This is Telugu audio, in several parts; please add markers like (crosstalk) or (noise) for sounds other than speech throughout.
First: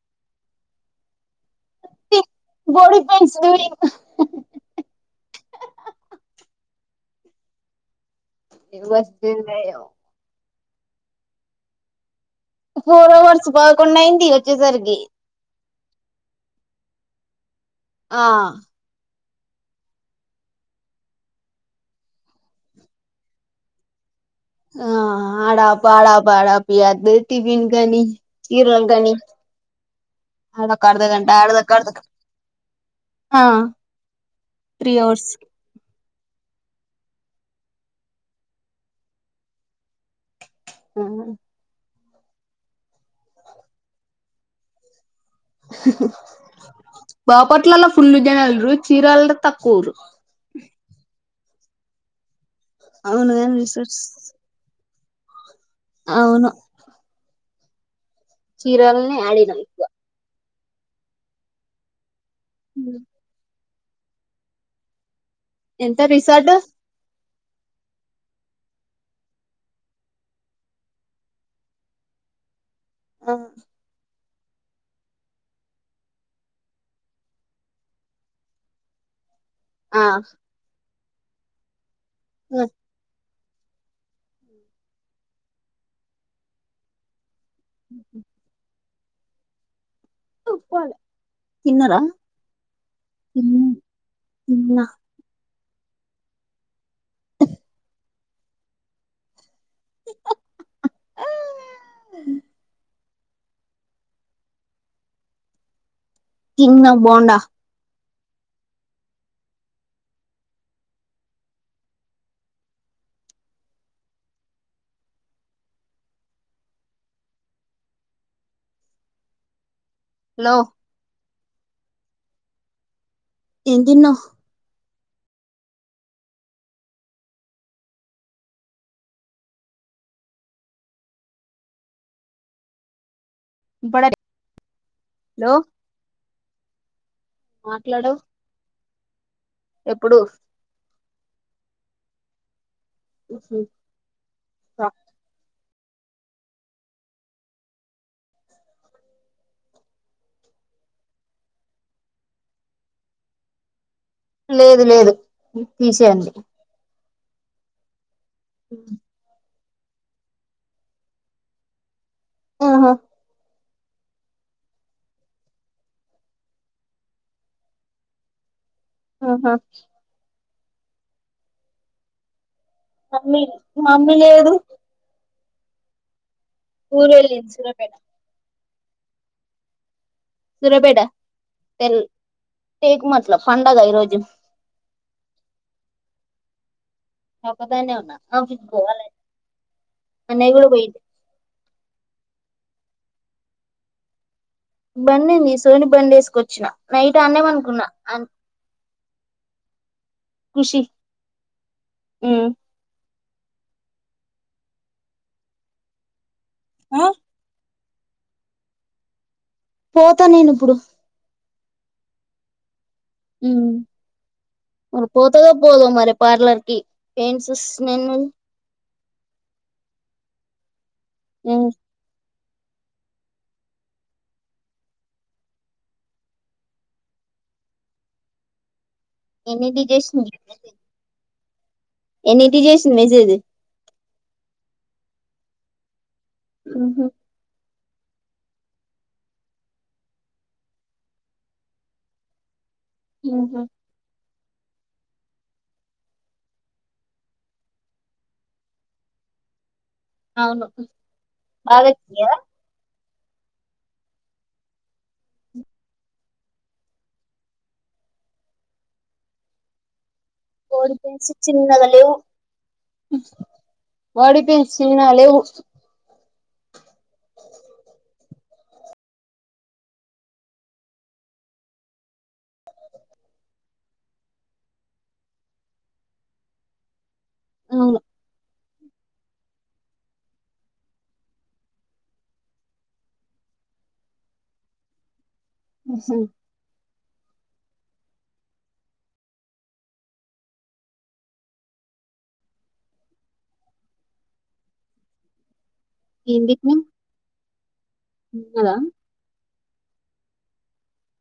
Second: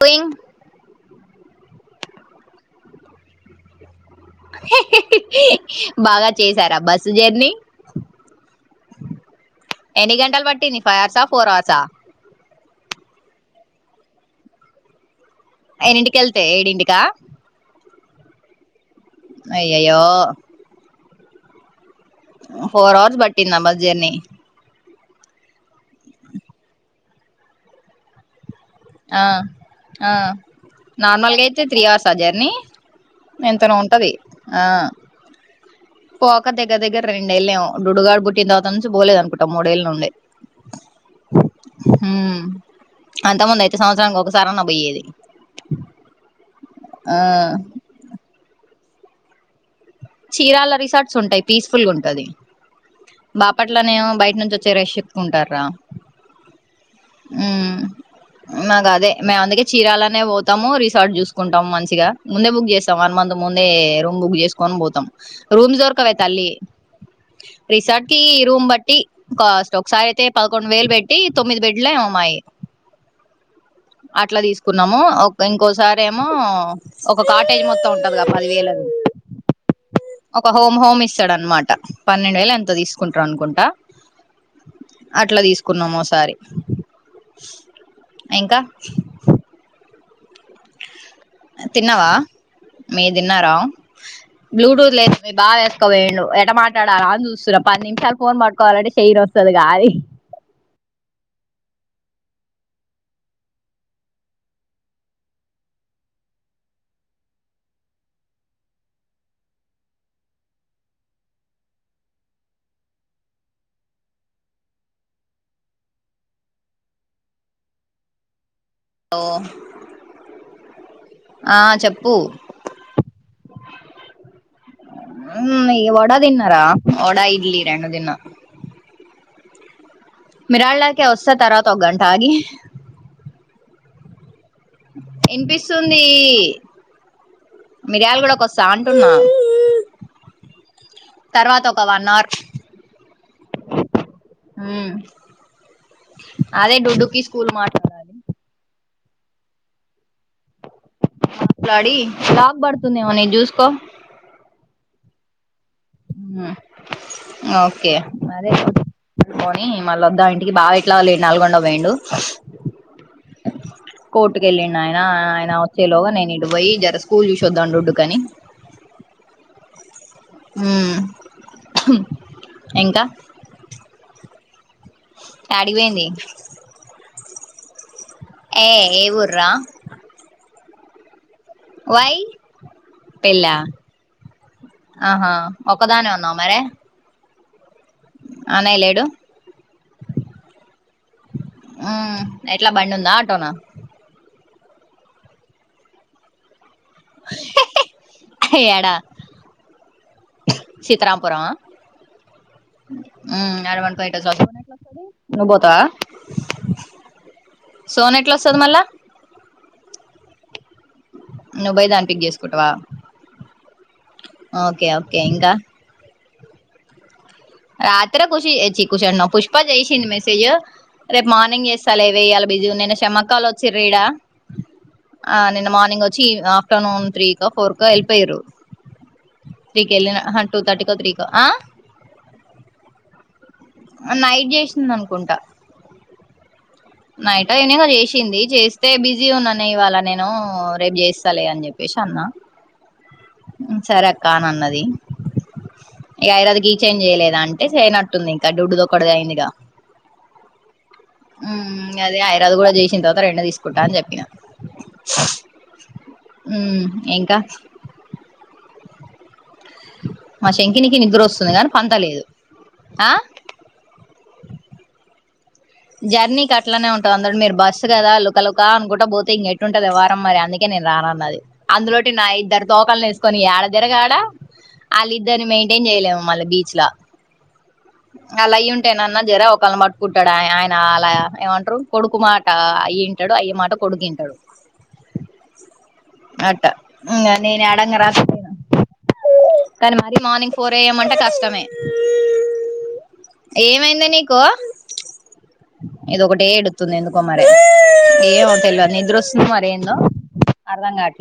పొయింగ్ బాడీ పెయింట్స్ వి బాగా చేశారా బస్సు జర్నీ ఎం నస్తున్నాయో ఎన్ని గంటలు పట్టింది ఫై అవర్సా ఫోర్ అవర్సా ఫోర్ అవర్స్ పదకొండు అయింది వచ్చేసరికి ఎన్నింటికి వెళ్తే ఏడింటికా ఆ అయ్యయ్యో ఫోర్ అవర్స్ బట్టిందా బస్ జర్నీ ఆ ఆడాప్ ఆడప్ ఆడప్ అద్ది టిఫన్ కని ఇర కని ఆ ఆ అర్ధగంట నార్మల్గా అయితే అడక త్రీ అడతర్ అవర్సా జర్నీ ఆ ఎంతనో ఉంటది ఆ త్రీ అవర్స్ పోక దగ్గర దగ్గర రెండేళ్ళెమొ దుడుగాడు బుట్టిన తరువత నుంచి పోలేదునుకుంటా మూడేళ్ళ నుండి ఆ అంత ముందు అయితే సంవత్సరానికి ఒకసారి అయినా పోయేది ఆ బాపట్లలా ఫుల్ జనల్ చీరల్ తక్కువ్ చీరాల రిసార్ట్స్ ఉంటాయ్ పీస్ఫుల్ గా ఉంటది అవును గాని రిసార్ట్స్ బాపట్లనేమొ బయట నుంచి వచ్చే రష్ ఎక్కువుంటారా అవును ఉ నాకు అదే చీరాలనే మేము ఆడినం అందుకే ఎక్కువ చీరాలనే పో తము రిసార్ట్ జూసుకుంటము మంచిగా ముందే బుక్ చేస్తాం వన్ మంత్ ముందే రూమ్ బుక్ చేసుకోని పో రూమ్ దొర్కవే తల్లి ట్ రిసార్ట్ కి ఇ రూమ్ బట్టి కాస్ట్ ఒకసారి అయితే పదకొండు వేలు పెట్టి తొమ్మిది బెడ్లొ ఏమో మ్మాయి ఆ అట్లా తీసుకున్నాము ఒక ఇంకోసారి ఏమో ఒక కాటేజ్ మొత్తం ఉంటది కద పది వేల ఆ ఒక హోమ్ హోమ్ ఇస్తాడు అనమాట పన్నెండు వేలొ ఎంతో తీసుకుంటారు అనుకుంటా అట్ల తీసుకున్నాము ఓసారి ఉ ఇంకా ఉప్పాల్ తిన్నావా మీరు దిన్నారా తిన్న తిన్న బ్లూటూత్ లేదు మీ బావ ఏసుకా వేండు ఎట మాట్లాడాలా అని చూస్తున్నా పది నిమిషాలు ఫోన్ పట్టుకోవాలంటే శైయి నొస్తది కాదె ఆ ఓ తినా బోండా ఓ హలో ఆ చెప్పు ఏంతిన్నవ్ ఉమ్ ఈ వడ తిన్నారా వడా ఇడ్లీ రెండు తిన మిరాళ్ళకి వస్త తర్వాత ఓగంటాగి డది ఇనిపిస్తుంది మాట్లాడు మిరియాల గుడకు ఓస్తా అంటున్నా ఎప్పుడు తర్వాత ఒక వన్ అర్ ఉ ఉమ్ అదే టుడూకి స్కూల్ మాట్ల మాట్లాడి లాగ పడుతుందేమో నీది చూసుకో లేదు లేదు తీసేయండి మ్మ్ ఓకే మరి ఉ పోని మళ్ళ వద్దాం ఇంటికి బావ ఎట్లా లేడు నల్గొండ వేయిండు ఆహా కోర్టుకు వెళ్ళిండు ఆయన ఆయన వచ్చేలోగా నేను ఇటు పోయి జర స్కూల్ చూసొద్దం రుడ్డుకని ఆహా ఉమ్ హుమ్ ఇంకా మీక్ మమ్మీ లేదు యాడిగిపోయింది ఊరు వెళ్ళింది సూర్యపేట ఏ ఏ ఊరు రా సూర్యాపేట తెల్ వై టేకుమట్ల పెళ్ళా పండగ ఈరోజు ఆహా ఒక్కదానివే ఉన్నావా మరి ఒక్కదాన్నే ఉన్నా ఆ ఆఫీస్ కి లేడు పోవాలే అన్నయ్య కూడా పోయిడు ఉ ఎట్లా బండి ఉందా ఆటోన బండి ఉంది సోని బండి వేసుకొచ్చిన నైట్ ఆనే పండుకున్న ఏడ ఖుషి చిత్రపురమ ఉ ఆడ పండుకో అయితే నువ్వు పోతావా ఆ సోనీ ఎట్లా వస్తుంది మళ్ళా పోతా నేను ఇప్పుడు నువ్వు పోయి దాని పిక్ చేసుకుంటవా ఊ పోతాదో ఇంకా పోదో మరి పార్లర్ కి పెయిన్స్ రాత్ర నిన్ను కుషిచ్చి కుష అంటున్న పుష్ప చేసింది మెసేజ్ రేపు మార్నింగ్ వస్తా లేవే బిజీగా ఉన్న మక్కాలు వలసిల్లు ఈడ ఆ నిన్న మార్నింగ్ వచ్చి ఆఫ్టర్నూన్ త్రీ కో ఫోర్ కో వెళ్ళిపోయారు ఎన్నిటి త్రీకి చేసింది వెళ్ళ టూ తథర్టీ కో త్రీ కో ఆ ఎన్ని ఇంటి చేసింది మెసేజ్ నైట్ చేసింది అనుకుంటా ఉహు నైట్ అయినా చేసింది చేస్తే బిజీ ఉన్నానే ఇవాళ నేను రేపు చేస్తాలే అని చెప్పేసి అన్నా ఉ హు సరే అక్క ఆన్నది ఇగ ఐరన్ కీ చైను చేయలేదా అంటే చేయనట్టుంది ఇంకా దోడ్డు దొడ్డు ఒకటి అయింది ఇగా అవును ఉ బాగా అదే వచ్చినాయా ఐదోవది కూడా చేసిన తర్వాత రెండు తీసుకుంటా కుంటా అని చెప్పిన ఊ ఇంకా మా బాడీ శంకినికి పెయిన్స్ నిద్రొస్తుంది కాని చిన్నగా పంట లేదు ఆ ఓడిపోయింది చిన్న లేవు జర్నీకి అట్లానే ఉంటుంది అందండి మీరు బస్సు కదా లుకలుక అనుకుంట పోతే ఇంకెట్టు ఉంటుంది వారం మరి అందుకే అందుకే నేను రాను అన్నది అందులోటి నా ఇద్దరు తోకాలని వేసుకొని ఏడ తిరగాల ఆడా వాళ్ళిద్దరిని మెయింటైన్ చేయలేము మళ్ళీ బీచ్ ల అవును అలా అయ్య ఉంటేనన్నా జర ఒకళ్ళని మట్టుకుంటాడు ఆ ఆయన అలా ఏమంటారు కొడుకు మా మాట అయ్యుంటాడు అయ్య మాట కొడుకు ఇంటడు ఉ హు అట్టా నేను అడంగ రాను కానీ మరీ మార్నింగ్ ఫోర్ ఏఎం అంటే కష్టమే ఏమైంది నీకు ఇది ఒకటే ఏంటికి ఎడుతుంది ఎందుకో మరి ఏంమో ఉన్నదా తెలువది నిద్ర వస్తుందేమో మరేందో అర్థం కావట్లే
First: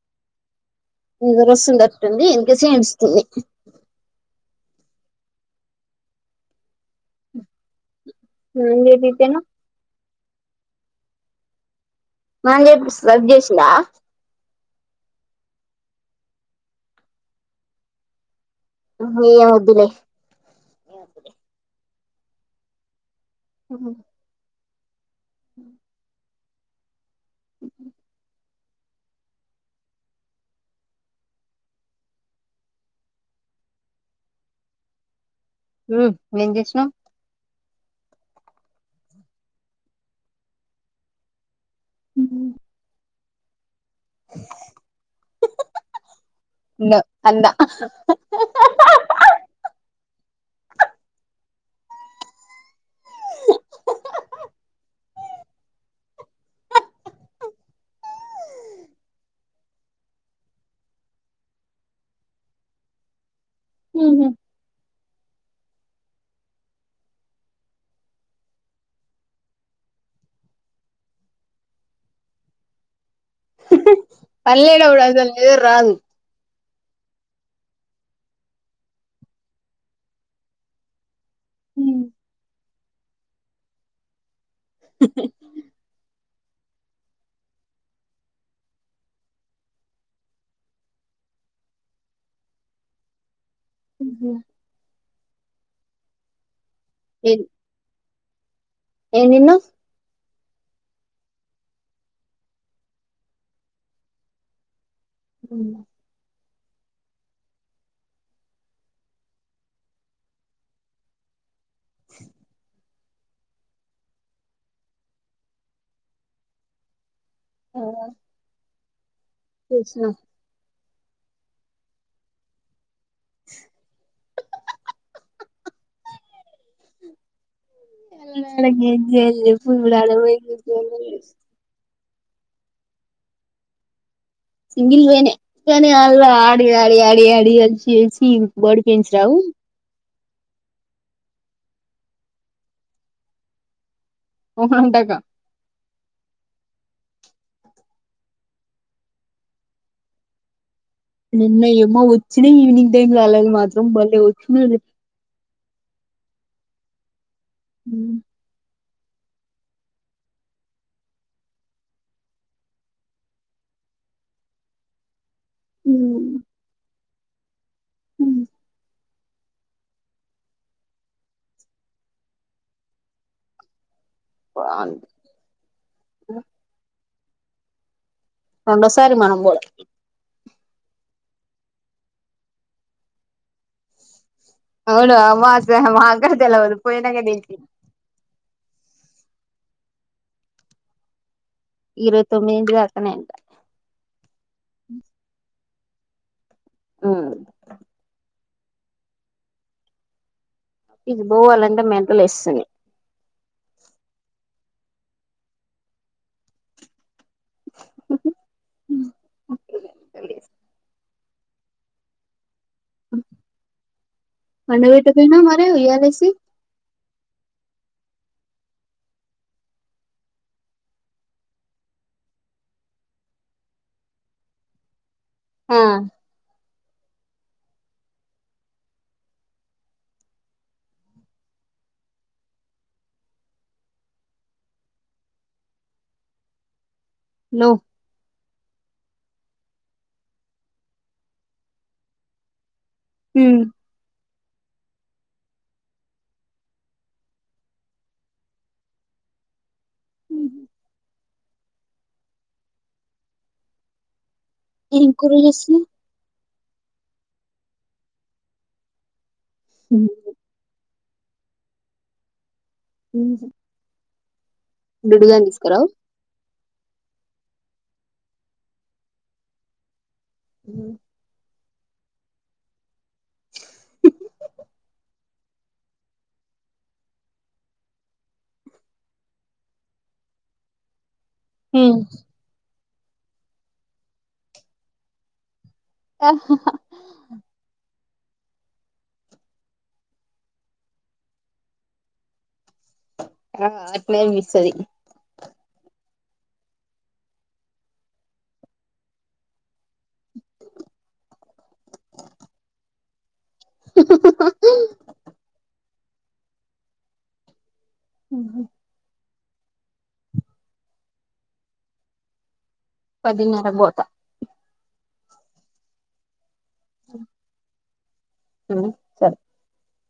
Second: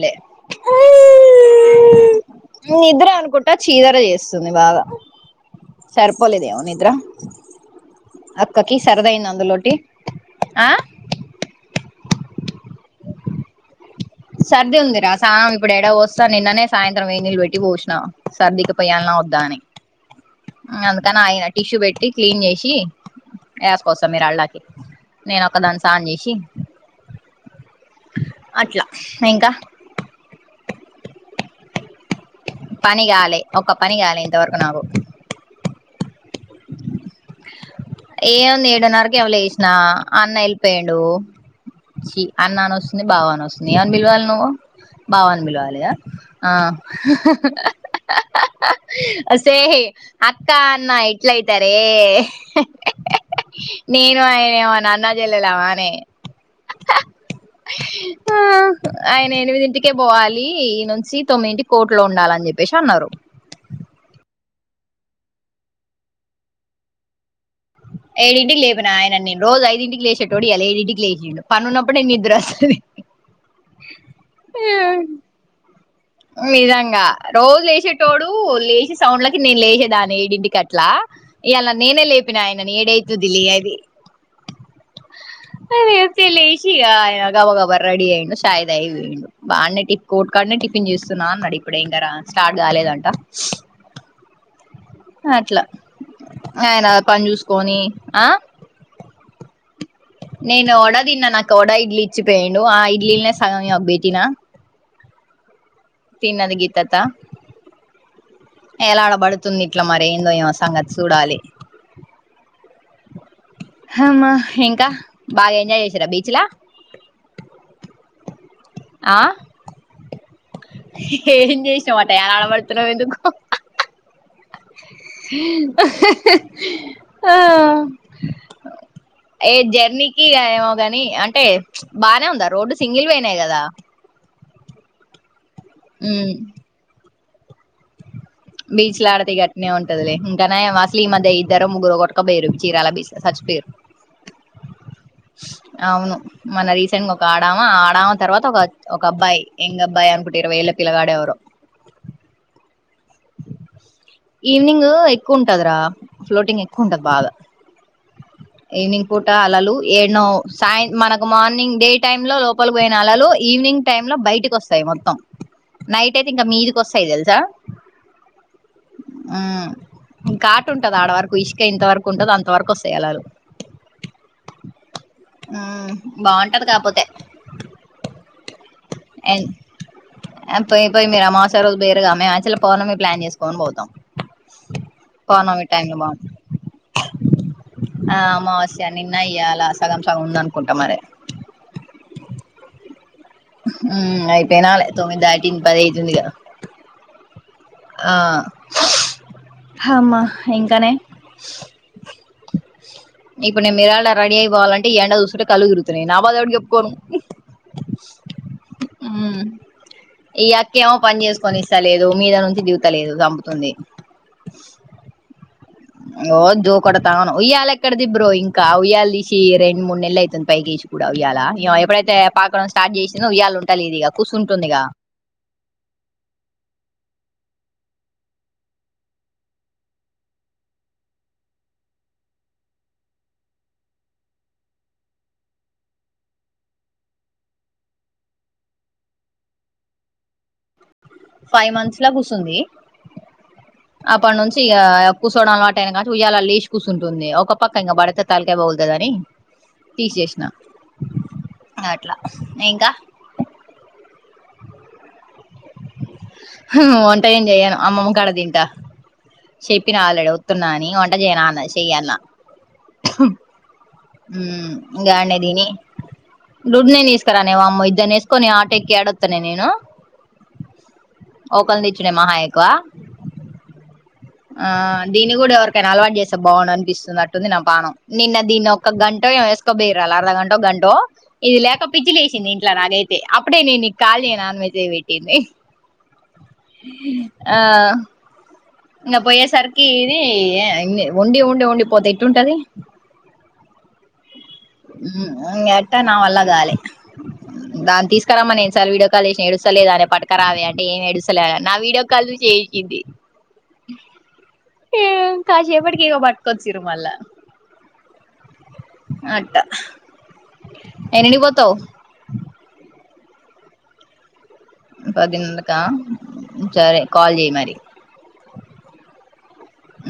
నిద్ర వస్తున్నట్టుంది అందుకే నిద్ర ఏడుస్తుంది అనుకుంటా చీదర చేస్తుంది బాగా సరిపోలేదేమో నిద్ర అక్కకి ఏం సరదైంది చేపిస్తేను అందులోటి ఆ స్నానం చేపిస్తే సర్ది చేసిందా సర్ది ఉందిరా స్నానం ఇప్పుడు ఏడ పోస్తా నిన్ననే సాయంత్రం వేడి నీళ్లు పెట్టి పోసినాం సర్దికి ఉయ్యాల వద్ద ఏం అని వద్దులే అందుకని ఆయన టిష్యూ పెట్టి క్లీన్ చేసి వేసుకోస్తాం మీరు అళ్ళకి నేను ఒక్కదాన్ని స్నానం చేసి అట్ల ఇంక పని గాలే ఒక్క పని గాలే ఇంతవరకు నాకు ఉమ్ ఏం చేసినవ్ ఏమున్ ఏడున్నరకేమో లేసినా అన్న యెళ్ళిపోయిండు చి అన్న ఇంగ అని వస్తుంది బావ అని వస్తుం ఏవని బిలివాల్ నువు బావ అని బిలువాలి గా అ అందా ఒసేయ్ అక్క అన్న ఎట్లయితరే నేను ఆయనేమన్న అన్న చెల్లలమానె బ్లాంక్ ఆ ఆయన ఎనిమిదింటికే పోవాలి ఈ నుంచి తొమ్మిదింటికి కోట్లో ఉండాలని చెప్పేసి అన్నరు ఊహు ఏడింటికి లేపిన ఆయన నేను రోజు ఐదింటికి లేసేటోడు ఇయాల ఏడింటికి లేసిండు పనునప్పుడే నిద్ర వస్తది పన్లేనప్పుడు అసల్ నిద్ర రాదు నిజంగా రోజు లేసేటోడు లేచే సౌండ్లకి నేను లేసేదాన్ని ఏడింటికట్లా ఇయ్యాల నేనే లేపిన ఆయనని ఏడైతుందిలే లే అని అదే సి లేశి ఇగా గబగబా రెడీ అయ్యిండు శాయ్ దాగి వొయిండు బాన్నె టి కోట్కాడనే టిఫిన్ చూస్తున్నా అన్నడు ఇప్పుడే ఇంకరా స్టార్ట్ కాలేదంట ఉహు అట్ల ఆయన పని జూసుకొని ఆ ఏందిన్నావ్ నేను ఓడ దిన్నా నాకు ఒడా ఇడ్లీ ఇచ్చిపోయిండు ఆ ఇడ్లీనే సగం ఈమెక్ బెట్టిన ఊ తిన్నది గీత్తత్త ఎలా ఆడబడుతుంది ఇట్ల మరి ఏందో ఏమో సంగత్ చూడాలి హమ్మ ఇంకా బాగ్ ఎంజాయ్ జేశిరా బీచ్ లా ఇంగా ఆ తీష్నా ఏం చేసినావట యలాడ పడుతున్నావ్ ఎందుకు ఆ ఆడ గేమ్ చేయాలి ఏ చెప్పు ఇప్పుడు ఆడ జర్నీకి ఇగ పోయి ఏమో గని అంటే బానే ఉందా రోడ్డు సింగిల్ వే నే గదా సింగిల్ వేనే కాని అళ ఉమ్ ఆడి ఆడి ఆడి ఆడి అలిసి అలిసి బడి పెంచ రావు టదిలే ఇంక నయం అసలి మధ్య ఇద్దరో ముగ్గురో గొటకపోయిరు చీరాల బీచ్ ల సచ్చిపోయిరు వంటకా అవును మన రీసెంట్ గా ఒక ఆడామా ఆడమ తర్వాత ఒక ఒక అబ్బాయి ఎంగ్ అబ్బాయ్ అనుకుంట ఇరవైఏళ్ళ పిల్లగాడే ఉన్నయమ్మా వచ్చిన ఈవినింగ్ టైమ్లో అలాగా మాత్ ఈవినింగ్ ఎక్కువ ఉంటదిరా ఫ్లోటింగ్ ఎక్కువ ఉంటది బాగా మ్మ్ ఈవినింగ్ పూట అలలు ఏడ్నో సాయంత్ మనకు మార్నింగ్ డే టైమ్ లో పలికి పోయిన అళలు ఈవినింగ్ టైమ్ ల బయటిక్ ఒస్తాయ్ మొత్తం నైట్ అయితే ఇగా మీదికొస్తయ్ తెలుసా ఉమ్ హ్మ్ కాటా ఉంటదాడ వరకు ఇసుక ఇంతవరకు ఉంటది అంతవరకు వస్తయ్ అలలు (inaudible) ఉమ్ బాగుంటది కాక్పోతే రెండోసారి మనం బోయే ఆ పోయి పోయి మీరు అమావాస్య రోజు బోయిర్రూ గా, మేం యాక్టువల్లి పౌర్ణమి ప్లాన్ చేస్కొన్ పోతం. అవును అమావాస్య బాగుంది మాగాన్ తెలువదు పోయినంగ తెలిసి ఆ అమావస్య నిన్న ఇయ్యాల సగం సగం ఉందనుకుంటా మరి ఈరోజు తొమ్మిదిన్టికీ ఆస్తున్నయంట హ్మ్ అయ్ తినాలి తొమ్మింది దాటింది పది ఐతుంది ఇగ హ్మ్ ఆ హమ్మ ఇది బోవాలంటే మెంటలొస్తుంది ఇప్పుడు నేను నిరాళ రెడీ అయ్పోవాలంటే ఎండ చూస్తుంటె కళ్లు తిరుగుతున్నయ్ నా బాద ఎవడికి జెప్పుకోను ఉమ్ ఈ యాక్కేమో పన్ జేస్ కొనిస్స లేదు మీద నుంచి దిగుతలేదు జంపుతుంది పండబెట్టబోయినవ్ మరి ఉయ్యాలేసి? కొడతాను ఉయ్యాల ఎక్కడది బ్రో ఇంకా, ఉయ్యల తీసి రెండు మూడు నెల ఐతుంది పైకేషి కుడా ఉయ్యాలా ఇగ ఎప్పుడైతే పాకడం స్టార్ట్ జేసిందో ఉయ్యాలొ ఉంటలేదిగా ఇగ కుసుంటుంది ఇగా హా లో ఫైవ్ మంత్స్ ల కూసుంది ఉమ్ అప్పట్నుంచి ఇగ కూసోవడం అలవాటయినా నాచు ఉయాలా లేశ్ కూసున్టుంది ఇగ ఒక పక్క ఇంకా బడత తళకాయ పగులుతదని తీషేశిన అట్లా ఇంకా ఏమ్ కూర జెస్తున్నవ్ హు వంటెం చెయను అమ్మమ్మ కాడ తింటా, శెప్పిన ఆల్రెడీ వత్ తున్నాని వంట జెయన అన్నది షెయ్యన్న ఉమ్ ఇంగ ఆయన దుడుగాని దిని తీసుకురావు దుడ్నే నే తీసుకురానే వామ్మో ఇద్దరినేసుకొని ఆటో ఎక్కి యాడోత్తనే నేను ఉమ్ ఒకల్ తెచ్చుడే మహా ఎక్కువ ఆ దీన్ని కూడా ఎవరికైనా అలవాటు చేస్తే బాగుండు అనిపిస్తుంది అట్టుంది నా పానం నిన్న దీన్ని ఒక్క గంటో ఏమో యెస్ ఒక్క బేరాలొ అర్ధ గంటో గంటో ఇది లేక పిచ్చి లేసింది ఇంట్ల నాకైతే అప్పుడే నేన్ నీక్ కాల్ జేయనా అన్ మెసేజ్ పెట్టింది ఆహాహ ఆ ఇంగ పోయేసరికి ఇది యే ఇన్ని ఉండి ఉండి ఉండిపోతే ఎట్టుంటది? ఆ అట్లన్ పిస్తది ఉమ్ ఇన్గట్టా నా వల్ల గాలె దాన్ తీసుకురమ్మ నేన్ సార్లు వీడియో కాల్ జేష్ణ ఎడుస్ సలేదానే పట్క రావే అంటే ఏమ్ ఎడుస్తలే నా వీడియో కాల్ జూసి ఏడ్షింది ఏం కాశేపటికి ఇగ పట్కొచ్చిర్రూ మల్లా. ఉహు అట్టా ఎన్నింటికి పోతవ్ పదిన్నరకి పోతా పదిన్నరకా సరే కాల్ చేయి మరి. ఉ ఊ